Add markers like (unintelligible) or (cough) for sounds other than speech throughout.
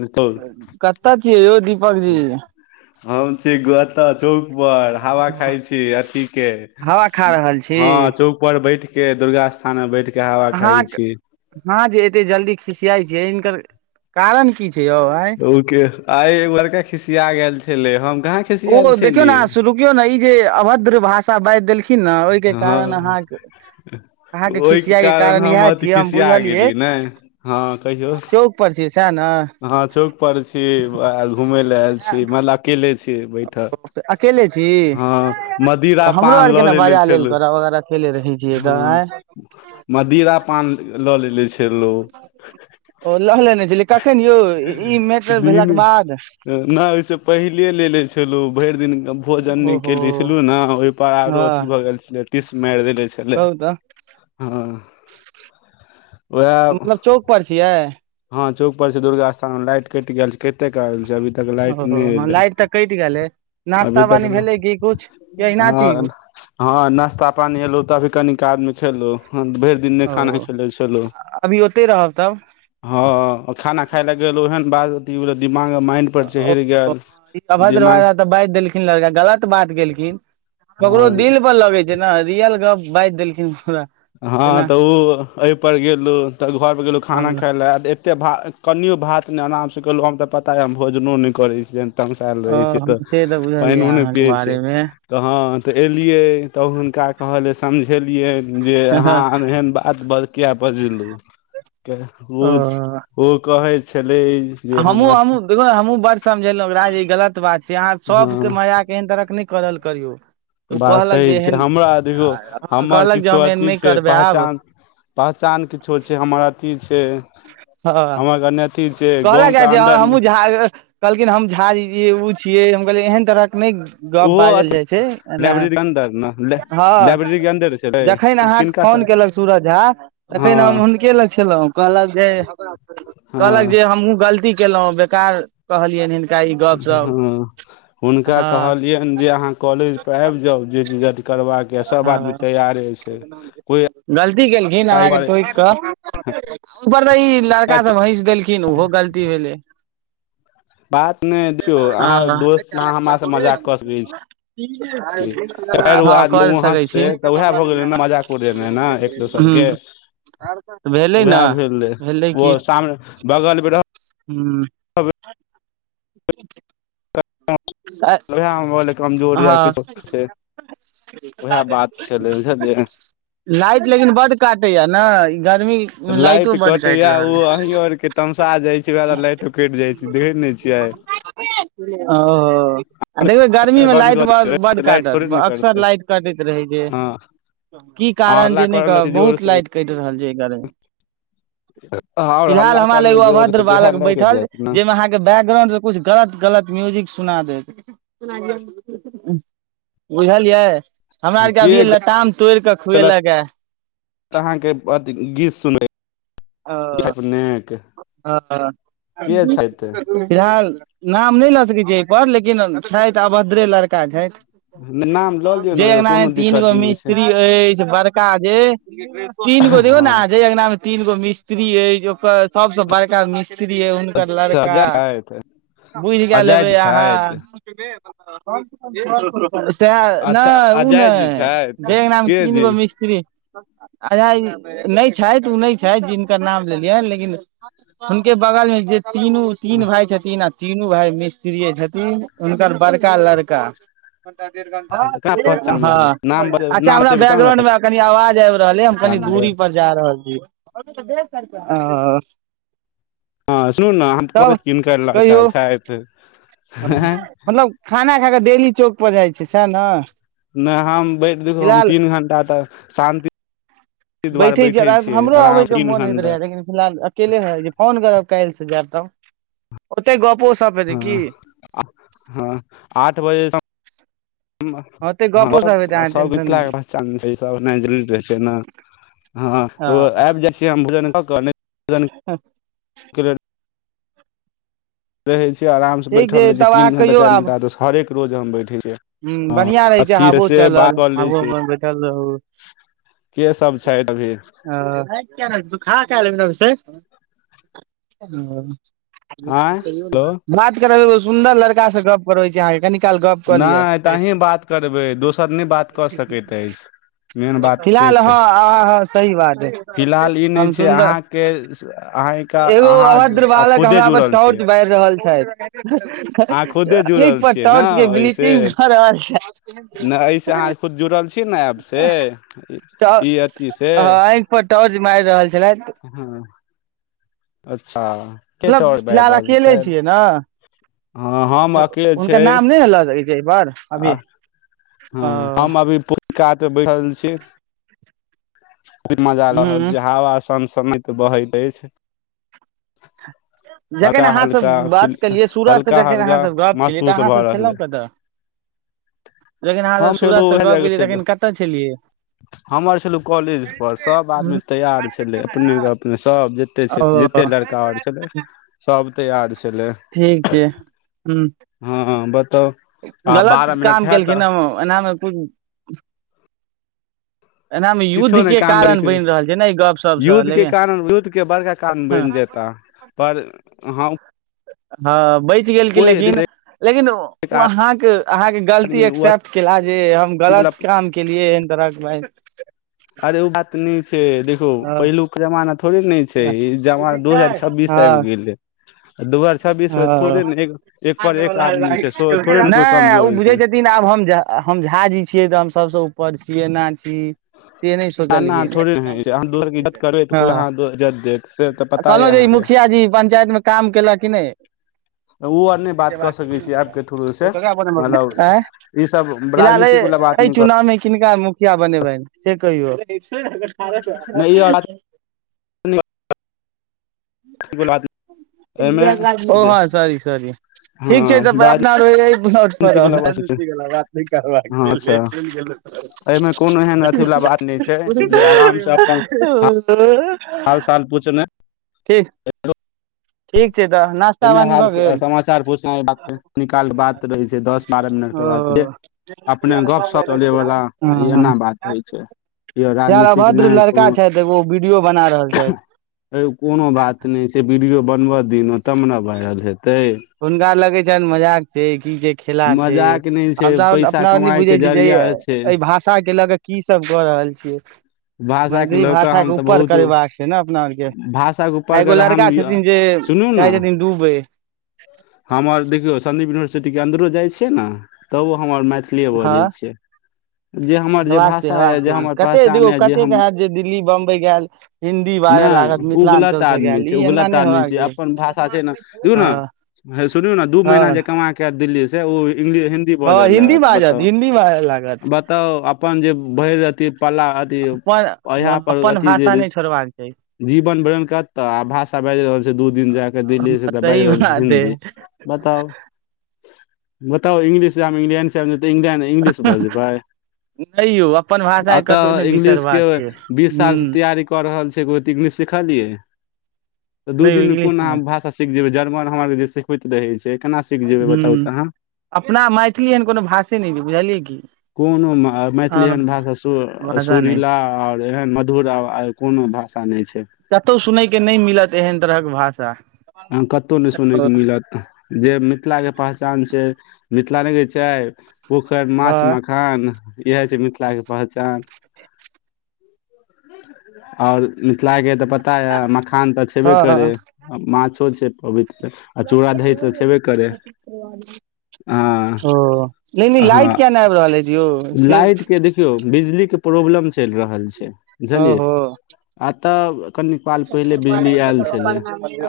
हम कतऽ छियै यौ दीपक जी हम छी तऽ चौक पर हवा खाय छी अथी के हवा खा रहल छी हँ चौक पर बैठ के दुर्गा स्थान मे बैठ के हवा खाय छी हँ जे एते जल्दी खिसियाइ छियै हिनकर कारण की छै यौ आँय ओके आइ लड़का खिसिया गेल छले हम कहा ओ देखियौ ने शुरुकियौ ने ई जे अभद्र भाषा बाजि देलखिन किन न ओहिके कारण हँ अहाँके अहाँके ओहिके खिसियाई के कारण हम इह अथि छियै हम खिसिया बुझलियै गेलियै ने हँ कहियौ चौक पर छियै सेह न हँ चौक पर छी घूमे ले आयल छी मतलब अकेले छी बैठल अकेले छी हँ मदिरा पान लऽ ललेे छलू खेले रही छियए त नाई मदिरा पान लऽ लेलेे छी ओ लह लेने छलय कखेन यौ ई मैटर भेलाके लीले बाद चलहुँ भरि दिन भोजन नहि ओहो कनेे छलहुँ ने ओहिपर आरो हँ अथी भऽ गेल छलू टीस मैर देने छै कहू त हँ उएह मतलब चौक पर छियै हँ चौक पर छी दुर्गा स्थान में लाइट कटि गेल छै कते काल छै अभी तक लाइट नहि ओ एलै लाइट तऽ कटि गेलै अभी नाश्ता तक पानी भेलै कि कुछ कि अहिना छी ओ ह हँ नास्ता पानी एलु तभी कनिक आदमी खेलु ओ अभी ओते रहब तब हँ खाना खााय ल गेल ओहेन बात अ दिमाग माइंड पर ओ चहरि गेल अभद्द्र दिमाग तऽ बाजि देलखिन लड़का गलत बात केलखिन ककरो हँ दिल पर लगे छै ने रियल गप बाजि देलखिन पूरा हँ केना तऽ ओ एहिपर गेलहुँ तऽ घर पर गेलहुँ खाना खाय ओ लए त एतेक भात कनियो भात नहि आरामसँ कलहुँ हम तऽ पता यइ हम भोजनो नहि करै छियअनि तमसाइल रहै छै तऽ से बुझल पायनो य ने अहाँके पियै छैय बारे मे तहँ तऽ एयलियै तऽ हुनका कहलै समझेलियनि जे अहाँ एहन बात बड़ किया बजलू ओ ओ कहे छले हमहुँ हमहुँ देख ने हमहूँ बड़ समझेलहुँंकरा ई गलत बात छै अहाँ सबके हँ मजाक एहन तरहक नै करल करियौ ओ बात कहलक सही जे छै एहन हमरा देखियो हमर कहलक जे किछो हम एहन अथी नहि छै करबै आब पहचान पहचान किछो छै हमर अथी छै हँ हमर कने अथी छै कहल गाँव के क जे अन्दर हमहु झा कहलखिन हम झा ओ छियै हम कहलै एहन तरह के नहि गप ओहो बाजल अथी जाइ छै एना लाइब्रेरी के अन्दर ने हँ लाइब्रेरी के अन्दर छलै जखैन अहाँके किनका फोन स केलक सूरज झा हँ तखन हम हुनके लग छलहुं कहलक जे कहलक हँ जे हमहूँ गलती केलहुँ बेकार कहलियनि हिनका ई गपशप हँ हुनका हँ कहलियनि जे अहाँ कॉलेज पर आब जाउ जे चीज आहाँक अथि करबाक यऽ सब आदमी हँ तैयारे छै कोइ गलती केलखिन अहाँके टोोकि कऽ ऊपर स ई लड़का सब हैस देलखिन ओहो गलती भेलै बात नहि देखियौ अहाँ दोस्त अहाँ हमरा से मजाक कऽ सकै छी चारि ह गो ह आदमी कर ओ सकै हँसते छी तऽ उएह भऽ गेलै ने मजाक उड़ेनाइ ने एक दोसर हू के तऽ भेलै ने भेलै की ओ सामने बगल मे हू रह उएहमे बोल कमजोर या किछो से हँ उएह बात छलै बुझलियै लाइट लेकिन बड्ड काटैया ने ई गर्मी मे लाइटो लाइट बड्ड काटि कटैया रहल ओ है अहीं आर के तमशा जाइ छियै व‌एह दुआरे लाइटो कटि जाइ छै देखै ने छियै ओ नेई गर्मी मे बंद लाइट कऽ ब देबै बड्ड तऽ लाइट काटत थोड़े ने करतै अक्सर लाइट कटैत रहै छै हँ आब की अहाँ कारण हल्ला जे करऽ नहि लगै कहब छी जोर बहुत से लाइट कटि रहल छै एह गर्मी मऽ आओर फिलहाल हल्ला हम लग करबै जोर अभद्र से तऽ इएह बालक लाइट कटि बैठल जायत जाहिमे आहाँक बैकग्राउंड सँ गलत गलत म्यूजिक सुना देत बुझलियै हमरा ने अरके के अभिये लताम तोड़ कऽ खुएऐलक हे तऽ अहाँके अथि गीत सुनबै ओ अपनेक हँ के छथि फिलहाल नाम नहि लऽ सकै छियै एहिपर लेकिन छथि अभद्रे लड़का छथि नाम ल जेय अंगनामे तीन गो मिस्त्री अछि बड़का जे तीन गो देखौ न हँ अहाँ जेय अंगना मे तीन गो मिस्त्री अछि ओकर सबसँ बड़का मिस्त्री अधि हुनकर अच्छा लड़का अजय छथि बुइझ गेल अजय हेबै जी छथि अहाँ (unintelligible) सह अच्छा नहि ओ अजय नहि जी छथि जय अंगनामे के तीन जी गो मिस्त्री आय आय नहि छथि उ नहि छथि जिनकर नाम लेलियनि लेकिन हुनके बगल मे जे तीनू तीन भाय छथिन आ तीनू भाय मिस्त्रिये छथिन हुनकर बड़का लड़का हँ केना पहचानबै हम नाम बते अच्छा नाम हमरा बतेबै तब ने बैकग्राउंड मे कनि आवाज आबि रहलै हम कनी पहचानबै दूरी पर जा रहल छी ओ हँ सुनू न हम तब कहबैत किनकर लड़का कहियौ छथि मतलब खाना खा कऽ डेली चौक पर जाइ छै सैह नऽ नहि हम बैट देतो हम तीन घण्टा तक शान्ति दुआरे बैठे छिय छियै हमरो आराम अबय से के तीन मोन होइत घंटा रहै लेकिन फिलहाल अकेले भऽ जाय छिये फोन करब काल्हि से जायब तब ओते गपो सप हेतै की आ हँ आठ बजे सँ ओते हँ गपो सब सप हेतै अहाँ सब टेंशन नहि मिथिलाके लिअ पहचान छै सब जरुरी रहै छै न हँ तो आबि जाइ छी हम भोजन क कऽ नइ हँ रहै छै आरामसँ ठीक बैठल रहै छै तब तीन अहाँ घण्टा कहियौ चारि घण्टा तऽ हरेक रोज हम बैठै छियै हुँ हँ बढ़िया रहै छै अथी हाबो से बात चलल कऽ लै आबो छै अपन बैठल रहू के सब छैथ अभी तू भाइग कीयाऽ रहय छिही तू खा कए आयल हेबी अभिषेक आँय कहियौ न हेलो बात करब एगो सुन्दर लड़का सँ गप करबै छी अहाँके कनि काल गप कऽ लियऽ नहि तऽ अहीं बात करबै दोसर नहि बात कऽ सकैत अछि मेन बात से फिलहाल छै हँ हँ हँ सही बात हैय फिलहाल ई नहि हम छै सुन्दर अहाँके अहाँके एगो अभद्र अहाँ बालक खुदे हमरा पर जुड़ल छियै टॉर्च बारि रहल छैथ अहाँ खुदे जुड़ल छियै (unintelligible) ने टर्चकेँ ओहिसे ब्लीचिंग क रहल छैथ नहि एहिस अहाँ खुद जुड़ल छियै ने ऐप से (unintelligible) ट ई अथी से हँ आँखि पर टॉर्च मारि रहल छलैथ हँ अच्छा के मतलब टौर्च बाइर फिलहाल रहल अकेले छै छियै न हँ हम अकेले हुनकर नाम नहि न लऽ सकैत छिये एहि पर आ अभी ओ हँ हम अभी कात बैठल छी बहुत मजा ल रहल हूँ छी हवा सन सनाइत तऽ बहैत अछि (inaudible) जखन हल्का अहाँसभ हल्का बात फील केलियै सूरजसँ हल्का जखन हल्का अहाँसभ गप केलियै महसूस तखन भऽ अहाँसभ रहल यै छलहुँ कतऽ (inaudible) जखन अहाँ हम छलहुँ सूरज से गप कालियै तखन कतऽ छलियै। हम छलहुँ कॉलेज पर सभ आदमी तैयार छलै, अपने गप मे सभ जते छथि ओ जते लड़का। आओर छल सभ तैआर छलै। हँ, ठीक छै हूँ हँ बताउ। आ गलत बारह मिनट काम हैत केलखिन ओ एनामे। एनामे (inaudible) किछो युद्ध नहि के काम मे कारण बनि रहल छै ने ई गप सबसँ युद्धके लेकिन करन युद्धके बड़का कारन बनि जेता त पर हैं ओ हँ, बचि गलखिन लेकिन लेकिन ओ आदमी अहाँकेँ अहाँकेँ गलती ओ एक्सेप्ट केला जे हम अथी वाला गलत काम। केलीये हन तरक बाय अरे ओ बात नहि छै, देखो हँ पहिलुक जमाना थोड़े न छै। छै, हँ ई जमना दू हजार छब्बीस आबि हँ गेले। दू हजार छब्बीसमे थोड़े ने एक पर एक आदमी छै, सो थोड़े ने कोई कमजोर छै। दिन आब हम, हम झा जी छियै तऽ हम सभसँ ऊपर छियै एना छै। से नहि एना सोचलिये, थोड़े ने होइ छै अहाँ दोसर के इज्जत करबै तऽ है। कोइ आ अहाँ इज्जत देत से तऽ पता यै कहलू जे ई अहाँके मुखिया जी पंचायतमे काम केला कि नहि। ओ आर नहि बात कऽ सकै छी ऐप के थ्रू (unintelligible) से मतलब ऑंय। ई सब हिलाने राजनीतिक वला बात अय नहि कर चुल पता नई किनका मुखिया बनाबे से कहियौ नहि ई आर राजनीतिक (unintelligible) एहिमे ओ हँ, सोरेय, सोरेय ठीक छै, त हँ फेर अपना रौ अइ (unintelligible) राजनीतिक वला बात छै हँ अच्छा एहिमे कोनो एहन अथी वला बात नहि छै जे आराम से ओ अपन (unintelligible) हाल चाल पूछने ठीक, ठीक छै, तऽ ना नाश्ता एहिमे पानी हाल भऽ गेल समाचार पूछनाइ बात निकाल बात रहै छै दस बारह मिनट के ओ। बाद जे अपने गप सप चले वाला (unintelligible) ह, ह। एना बात होइ छै य यार राजनीतिक अभद्र नहि लड़का कोनो छै, ओ वीडियो बना रहल छै। ह, कोनो बात नहि छै, वीडियो बनबऽ दिहीन तब ने भएल छै। हुनका लगै छान मजाक छै, की खिलाफ छै, मजाक नहि छै हमसभ पैसा अपना नै कमाय के बुझे छै जे एहि जरिया छै एहि भाषाके लऽ के। की सभ भऽ रहल छियै। भाषा मैथिली के लऽ कऽ भाषाके हम तऽ ऊपर बहुत करेबाक छै, ने अपना आरके, भाषा के आ ऊपर एगो के हम लड़का छथिन जे सुनू ने जाई छथिन दुबई। हमर देखियौ सदीप यूनिवर्सिटीके अन्दरो जाइ छियै ने तब उ हमर मैथिल मैथिलीय हँ बजै छियै। जे हमर जे हेबाक छै भाषा यए हेबाक जे छै हमर कते हे पहचान देखियौ यए जे कते हम हैयत जे दिल्ली बंबई गेल हिन्दी बाजय नहि लागत ओ गलत मिथिलांचलसे आदमी गेल छै ओ ई एना गलत नहि आदमी हेबाक छै चाही अपन भाषा छै ने, दुइ हँ ने? सुनू ने, दू महीना हँ जे कमा कऽ एतऽ दिल्लीसँ। छै, ओ इंग्लिश-हिन्दी हँ बाजऽ हिन्दी लगत, बाजत बताउ। हिन्दी बाजऽ लागत तऽ ओ अपन जे भरि अथी पल्ला। अथि ओ अपन हँ इह‌ए पर अपन अथि जे भाषा रहै नहि छोड़बाक चाही जीवन बरन कतऽ आ भाषा बाजि रहल छै, दू दिन जय कऽ हँ दिल्लीसँ तऽ सही बाजि रहल छै, बात है हिन्दी बताउ, बताउ इंग्लिश जे आब इंग्लिश भऽ जेबै। नहि यौ अपन भा एतऽ तऽ इंग्लिशके बीस सालसँ तैयारी। कऽ रहल छल गोतीमे सिखलिये दू नहि यौ दिनमे इंग्लिश कोन अहा मे भाष अच्छा सीख जेबै जर्मन हम आरके जे सिखबैत रहै छै, केना सीख जेबै बताउ हूँ तऽ हाँ अपना मैथिली एहन कोनो भाषे नहि छै, बुझलियै कि कोनो मैथिली हैं। एहन भाषा सु सुरीला आओर एहन मधुर आ कोनो भाषा नहि छै कतहुं सुनयके नहि मिलत एहन तरहक भाषा एहन कतो नहि सुनैके मिलत जे मिथिला के पहचान छै मिथिला ने कहै छै पोखरि माछ मखान खान इएह छै मिथिलाके पहचान आओर मिथिला के तऽ पता है मखान तऽ छेबे हँ करे हँ माछ से पवित्र आ चूड़ा दही तऽ छेबे करै हँ ओ लेकिन ई लाइट हँ किया नहि आबि रहल अछि यौ से लाइट के देखियौ बिजली के प्रॉब्लम चलि रहल छै बुझलिय ओहो अतऽ कनिक काल पहले बिजली आयल छलै आ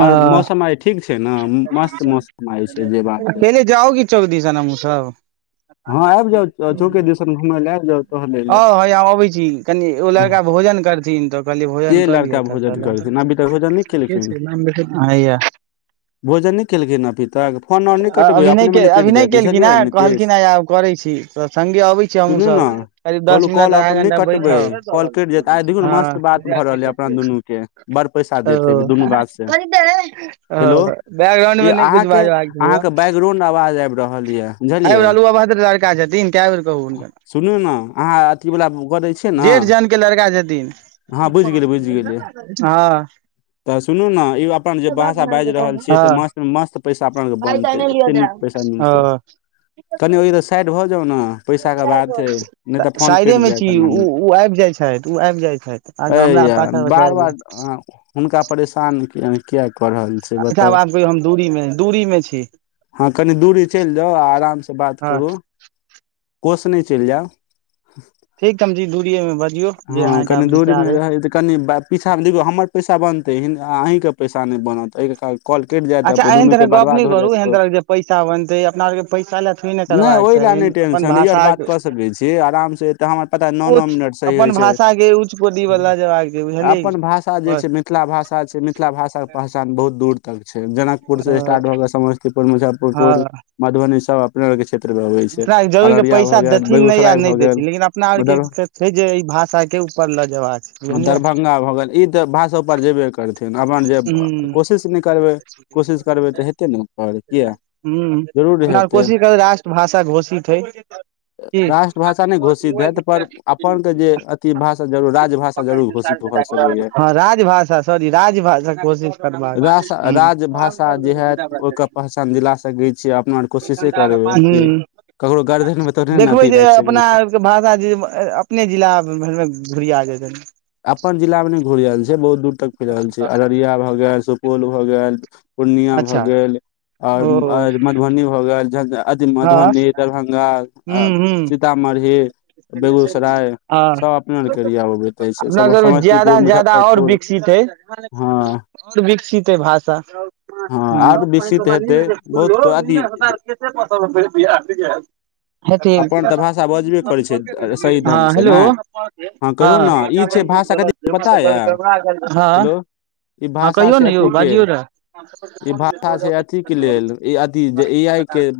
अ और मौसम आइ ठीक छै ने मस्त मौसम आइ छै जे बात छै अकेले चौक दिसन हमू सब हँ आबि जाउ आउ चौके दिसन घुमय लए आबि जाउ टहलै लए हँ हइया अबै छी कनि ओ लड़का भोजन करथिन तऽ कहलिए भोजन के लड़का कलियऽ तब भोजन चलब करथिन अभी तक भोजन नहि के केलखिन छै नाम देखया हया भोजन नहि केलखिन अभी तक फोन ओन नहि कटबै अभी अपने नहि मने अभी कटि नहि जायत केलखिन हे बुझलियै कहलखिन नीतेश हे आब करै छी तऽ सङ्गे अबै छी हमहुूँ ने सब करीब कहलू दस मिनट कॉल आधा अपन नहि घण्टा कटबै बैठब कॉल कटि जत आइ देखियौ ने हँ मस्त बात भ रहल ये अपना दुनू के बड़ पैसा ओ देते ओ दुनू बात से हेलो बैकग्राउंड ई मे नहि कुछ अहाँके बाजबाक छै बौआ अहाँके बैकग्राउंड आवाज आबि रहल यए आबि बुझलिए रहल अभद्र लड़का छथिन कए बेर कहू हुनका सुनू नऽ अहां अथी वला करय छिय जेठ जन के लड़का छथिन हँ बुझि गेलियै बुझि गेलियै हँ तऽ सुनू ने ई आब अपन जे भाषा बाजि रहल छियै हँ तऽ मस्त मस्त पैसा अपनासब के बनतै एते नीक पैसा ओ मिलतै तनि ओहि तऽ स साइड भऽ जाउ न पैसा क बात है नहि तऽ फोन साइडे कटि मे छी जायत उ एनामे उ आबि जाइ छथि ओ आबि जाइ छथि आगाँ हय हमरा यार पाछा पाछा बार आबि जाइ बार हुनका परेशान किया किया क रहल छै अच्छा आब बताउ आब कहियौ हम दूरी मे दूरी मे छी हँ कनि दूरी चलि जाउ आ आराम से बात हँ करु कोस नहि चलि जाएब ठीक हम जी दूरीए मे बस हँ कनि दूरीमे रहै तऽ कनि बात पीछाँ देखिियौ हमर पैसा बनतै ह अहीँके पैसा नहि बनत एहिके कारण कॉल कटि जाइत अच्छा एहन तरह गप्प नई करू एहन तरह पैसा बनते अपना और के पैसा ल नहि ओहि ले नहि टेंशन ई आर बात के कऽ सकै छी आराम से एते हमर पता नओ नओ उच्च मिनट से अपन भाषा के उच्च कोटि बला जबाक छै बुझलियै की अपन भाषा जे बस से मिथिला भाषा छै मिथिला भाषा के पहचान बहुत दूर त छै जनकपुर से स्टार्ट भऽ कऽ समस्तीपुर मुजफ्फरपुर हँ मधुबनी सब अपन क्षेत्रमे आबि छै। अपना जरूरी के अररिया भऽ पैसा गेल, देथिन नहि या बेगूसराय नहि भऽ गेल देथिन लेकिन अपना आरके दरभंगा छै जे ई भाषा के ऊपर लऽ जेयबाक छै बुझलियै दरभंगा भ गेल ई तऽ भाषा ऊपर जेबे कर करथिन अपन। जँ हूँ कोशिश नहि करबै, तऽ किएक हेतै? कोशिश करबै तऽ हेतै ने। किया ह जरूर अपना यर हेतै कोशिश करबे राष्ट्रभाषा घोषित हइ राष्ट्रभाषा नहि घोषित हयत पर अपन की जे अथी भाषा जरूर राजभाषा जरूर घोषित भऽ सकैयऽ हँ राजभाषा सॉरी राजभाषा कोशिश करबाक ह राजभाषा जे हैत ओकर पहचान दिला सकैत छिय अपना ह कोशिशे करबै कि ककरो गरदनि में तऽ नै ने देखबै अथि जे राखि सकै अपना छै आरके भाषा जे अपने जिला भरिमे घुरिया जेतनि अपन जिलामे नहि घुर रहल छै। बहुत दूर तक फेलल छै। अररिया भऽ गेल सुपौल भऽ गेल पूर्णिया भए अच्छा गेल ओ आऔर मधुबनी भऽ गेल अ हँ ह मधुबनी दरभंगा ह आ सीतामढ़ी बेगूसराय हँ सब अपने आरके एरिया में अबैत अछि अपना सम सभ मे ज्यादा समस्तीपुर सँ ज्यादा आओर मुजफ्फरपुर विकसित हैय आ हँ विकसित हैय भाषा हँ आर (inaudible) विकसित हेतै बहुत अथि हथ अपन तऽ भाषा बजबे करै छै सही हँ ढंग से हेलो ने हँ कहियौ ने ई छै भाषा कथी पता यऽ हँ हेलो ई हँ भाषा कहियौ छै ने यौ अथी के बाजियौ ई भाषा छै अथी के लेल ई अथी जे ए आई रहए के